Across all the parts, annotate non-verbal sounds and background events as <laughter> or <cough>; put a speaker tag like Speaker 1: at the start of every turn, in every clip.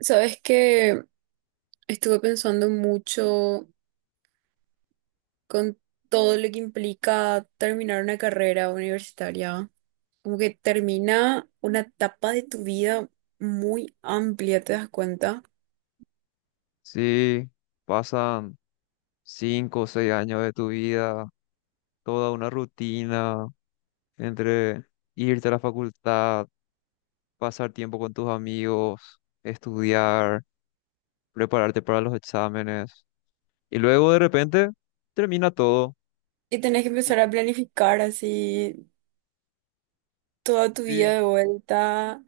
Speaker 1: Sabes que estuve pensando mucho con todo lo que implica terminar una carrera universitaria. Como que termina una etapa de tu vida muy amplia, ¿te das cuenta?
Speaker 2: Sí, pasan cinco o seis años de tu vida, toda una rutina entre irte a la facultad, pasar tiempo con tus amigos, estudiar, prepararte para los exámenes. Y luego de repente termina todo.
Speaker 1: Y tenés que
Speaker 2: Y-
Speaker 1: empezar a planificar así toda tu vida
Speaker 2: sí,
Speaker 1: de vuelta,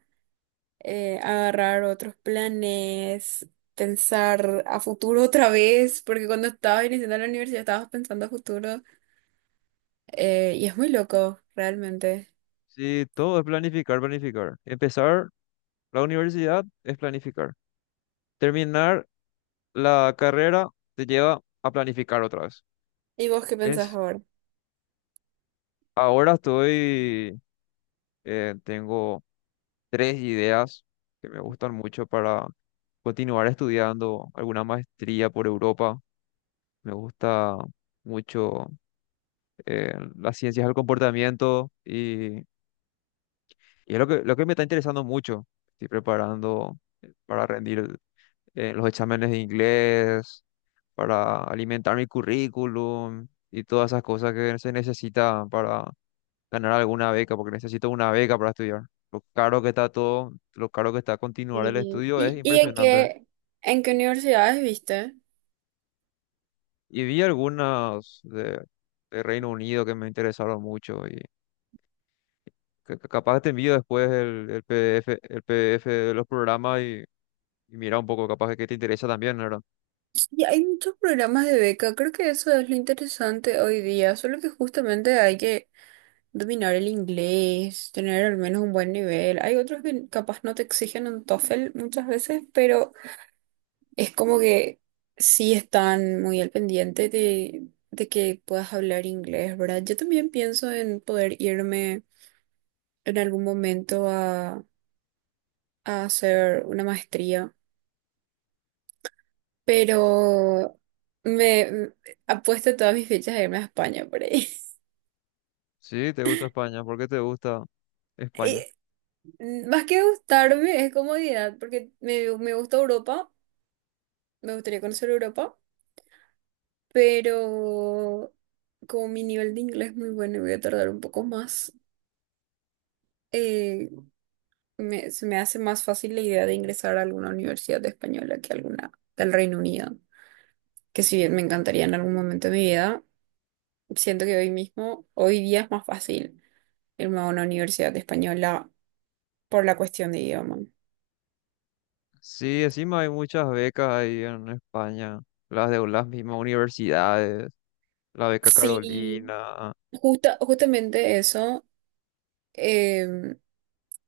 Speaker 1: agarrar otros planes, pensar a futuro otra vez, porque cuando estabas iniciando la universidad estabas pensando a futuro. Eh, y es muy loco, realmente.
Speaker 2: sí, todo es planificar, planificar. Empezar la universidad es planificar. Terminar la carrera te lleva a planificar otra vez.
Speaker 1: ¿Y vos qué pensás
Speaker 2: Es,
Speaker 1: ahora?
Speaker 2: ahora estoy, tengo tres ideas que me gustan mucho para continuar estudiando alguna maestría por Europa. Me gusta mucho las ciencias del comportamiento y es lo que me está interesando mucho. Estoy preparando para rendir los exámenes de inglés, para alimentar mi currículum y todas esas cosas que se necesitan para ganar alguna beca, porque necesito una beca para estudiar. Lo caro que está todo, lo caro que está continuar el
Speaker 1: ¿Y,
Speaker 2: estudio es
Speaker 1: y y en
Speaker 2: impresionante.
Speaker 1: qué universidades viste?
Speaker 2: Y vi algunas de Reino Unido que me interesaron mucho y capaz te envío después el PDF, el PDF de los programas y mira un poco, capaz que te interesa también, ¿verdad?
Speaker 1: Sí, hay muchos programas de beca, creo que eso es lo interesante hoy día, solo que justamente hay que dominar el inglés, tener al menos un buen nivel. Hay otros que capaz no te exigen un TOEFL muchas veces, pero es como que sí están muy al pendiente de que puedas hablar inglés, ¿verdad? Yo también pienso en poder irme en algún momento a hacer una maestría, pero me m- apuesto todas mis fichas a irme a España por ahí.
Speaker 2: Sí, te gusta España, ¿por qué te gusta
Speaker 1: <laughs>
Speaker 2: España?
Speaker 1: Y más que gustarme, es comodidad, porque me gusta Europa, me gustaría conocer Europa, pero como mi nivel de inglés es muy bueno y voy a tardar un poco más, eh, se me hace más fácil la idea de ingresar a alguna universidad española que alguna del Reino Unido, que si bien me encantaría en algún momento de mi vida, siento que hoy mismo, hoy día es más fácil irme a una universidad española por la cuestión de idioma.
Speaker 2: Sí, encima hay muchas becas ahí en España, las de las mismas universidades, la beca
Speaker 1: Sí,
Speaker 2: Carolina.
Speaker 1: justamente eso em,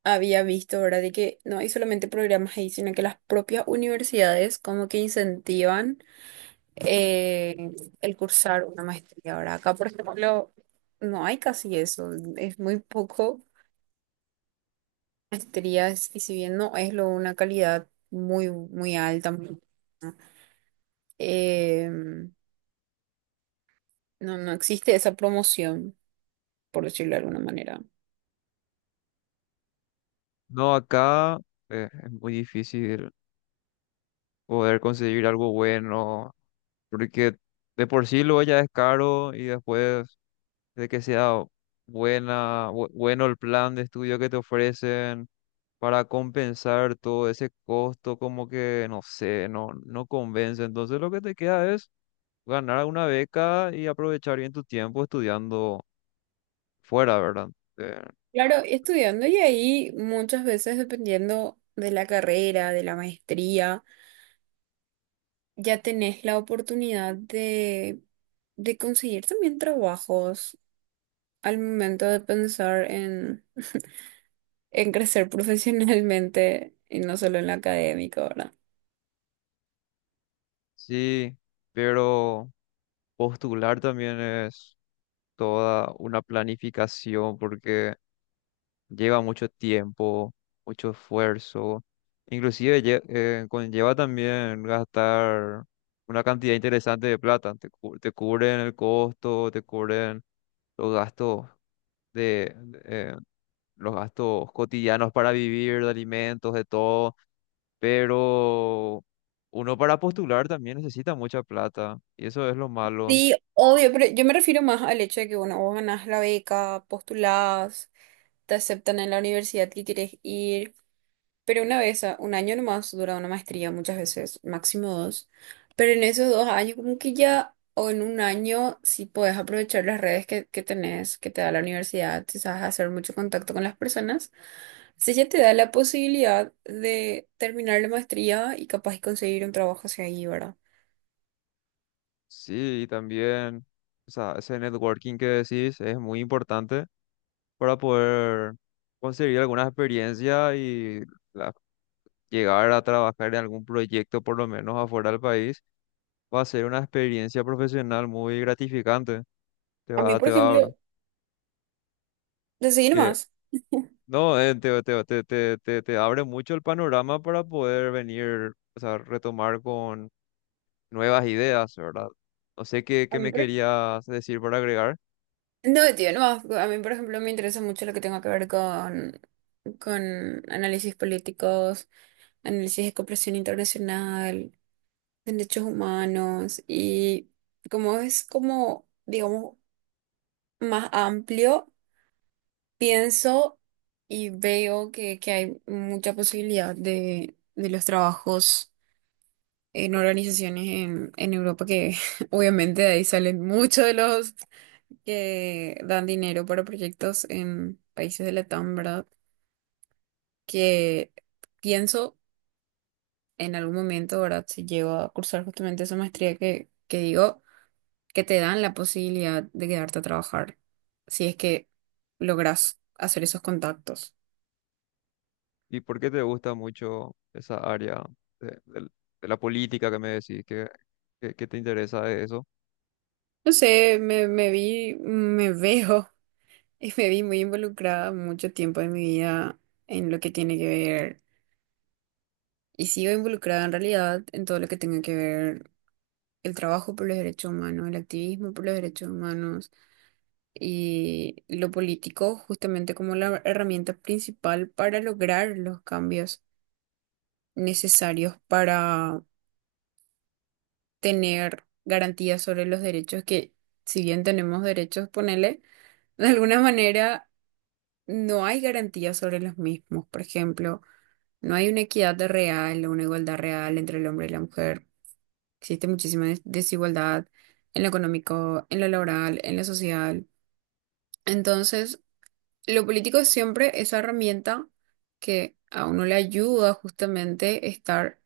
Speaker 1: había visto, ¿verdad? De que no hay solamente programas ahí, sino que las propias universidades como que incentivan eh, el cursar una maestría. Ahora, acá, por ejemplo, no hay casi eso, es muy poco maestrías y si bien no es lo, una calidad muy, muy alta, muy buena. em, no, no existe esa promoción, por decirlo de alguna manera.
Speaker 2: No, acá es muy difícil poder conseguir algo bueno porque de por sí luego ya es caro y después de que sea buena, bueno el plan de estudio que te ofrecen para compensar todo ese costo, como que, no sé, no convence. Entonces lo que te queda es ganar una beca y aprovechar bien tu tiempo estudiando fuera, ¿verdad? Eh,
Speaker 1: Claro, estudiando y ahí muchas veces dependiendo de la carrera, de la maestría, ya tenés la oportunidad de conseguir también trabajos al momento de pensar en crecer <laughs> profesionalmente y no solo en lo académico, ¿verdad?
Speaker 2: Sí, pero postular también es toda una planificación porque lleva mucho tiempo, mucho esfuerzo, inclusive conlleva también gastar una cantidad interesante de plata, te cubren el costo, te cubren los gastos de, de, eh, los gastos cotidianos para vivir, de alimentos, de todo, pero uno para postular también necesita mucha plata y eso es lo malo.
Speaker 1: Sí, obvio, pero yo me refiero más al hecho de que, bueno, vos ganás la beca, postulás, te aceptan en la universidad que quieres ir, pero una vez, un año nomás dura una maestría muchas veces, máximo dos, pero en esos dos años como que ya, o en un año, si puedes aprovechar las redes que tenés, que te da la universidad, si sabes hacer mucho contacto con las personas, si ya te da la posibilidad de terminar la maestría y capaz de conseguir un trabajo hacia ahí, ¿verdad?
Speaker 2: Sí, y también, o sea, ese networking que decís es muy importante para poder conseguir alguna experiencia y la- llegar a trabajar en algún proyecto, por lo menos afuera del país, va a ser una experiencia profesional muy gratificante.
Speaker 1: A mí, por
Speaker 2: Te
Speaker 1: ejemplo,
Speaker 2: va,
Speaker 1: de seguir
Speaker 2: que,
Speaker 1: más.
Speaker 2: no, te, te, te, te, te, te abre mucho el panorama para poder venir, o sea, retomar con nuevas ideas, ¿verdad? No sé qué me querías decir para agregar.
Speaker 1: No, tío, no. A mí, por ejemplo, me interesa mucho lo que tenga que ver con análisis políticos, análisis de cooperación internacional, derechos humanos y como es como, digamos, más amplio, pienso y veo que hay mucha posibilidad de los trabajos en organizaciones en Europa que <laughs> obviamente de ahí salen muchos de los que dan dinero para proyectos en países de Latam, ¿verdad? Que pienso en algún momento, ¿verdad? Si llego a cursar justamente esa maestría que digo, que te dan la posibilidad de quedarte a trabajar, si es que logras hacer esos contactos.
Speaker 2: Y por qué te gusta mucho esa área de, del- de la política que me decís, que te interesa de eso.
Speaker 1: No sé, me <laughs> veo y me vi muy involucrada mucho tiempo de mi vida en lo que tiene que ver, y sigo involucrada en realidad en todo lo que tenga que ver, el trabajo por los derechos humanos, el activismo por los derechos humanos y lo político justamente como la herramienta principal para lograr los cambios necesarios para tener garantías sobre los derechos que, si bien tenemos derechos, ponele, <laughs> de alguna manera no hay garantías sobre los mismos. Por ejemplo, no hay una equidad real o una igualdad real entre el hombre y la mujer. Existe muchísima desigualdad en lo económico, en lo laboral, en lo social. Entonces, lo político es siempre esa herramienta que a uno le ayuda justamente a estar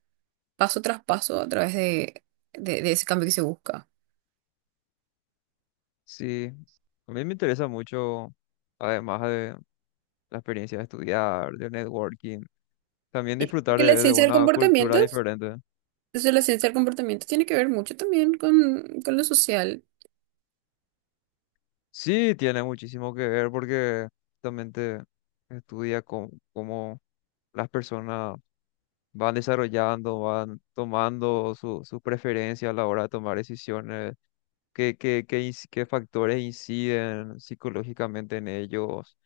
Speaker 1: paso tras paso a través de ese cambio que se busca.
Speaker 2: Sí, a mí me interesa mucho, además de la experiencia de estudiar, de networking, también disfrutar
Speaker 1: Porque la
Speaker 2: de
Speaker 1: ciencia del
Speaker 2: una cultura
Speaker 1: comportamiento,
Speaker 2: diferente.
Speaker 1: entonces la ciencia del comportamiento tiene que ver mucho también con lo social.
Speaker 2: Sí, tiene muchísimo que ver porque justamente estudia cómo las personas van desarrollando, van tomando sus preferencias a la hora de tomar decisiones, qué factores inciden psicológicamente en ellos,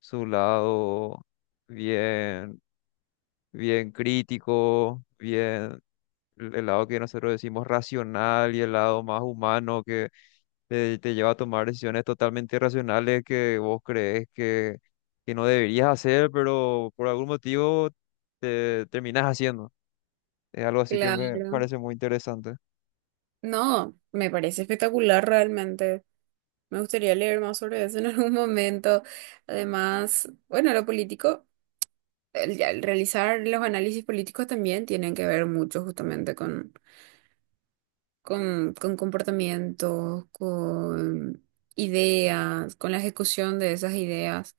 Speaker 2: su lado bien. bien crítico, bien el lado que nosotros decimos racional y el lado más humano que te lleva a tomar decisiones totalmente irracionales que vos crees que no deberías hacer, pero por algún motivo te terminas haciendo. Es algo así que me
Speaker 1: Claro.
Speaker 2: parece muy interesante.
Speaker 1: No, me parece espectacular realmente. Me gustaría leer más sobre eso en algún momento. Además, bueno, lo político, el, ya el realizar los análisis políticos también tienen que ver mucho justamente con comportamientos, con ideas, con la ejecución de esas ideas.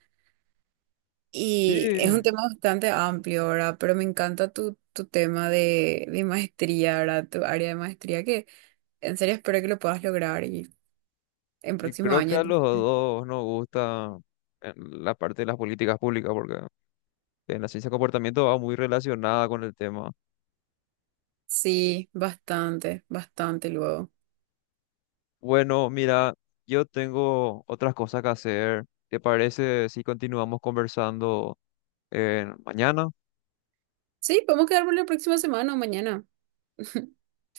Speaker 2: Sí,
Speaker 1: Y es un tema bastante amplio, ¿verdad? Pero me encanta tu tema de maestría, ¿verdad? Tu área de maestría, que en serio espero que lo puedas lograr y en
Speaker 2: y
Speaker 1: próximo
Speaker 2: creo que
Speaker 1: año.
Speaker 2: a los dos nos gusta la parte de las políticas públicas, porque en la ciencia de comportamiento va muy relacionada con el tema.
Speaker 1: Sí, bastante, bastante luego.
Speaker 2: Bueno, mira, yo tengo otras cosas que hacer. ¿Te parece si continuamos conversando mañana?
Speaker 1: Sí, podemos quedar por la próxima semana o mañana. <laughs> Sin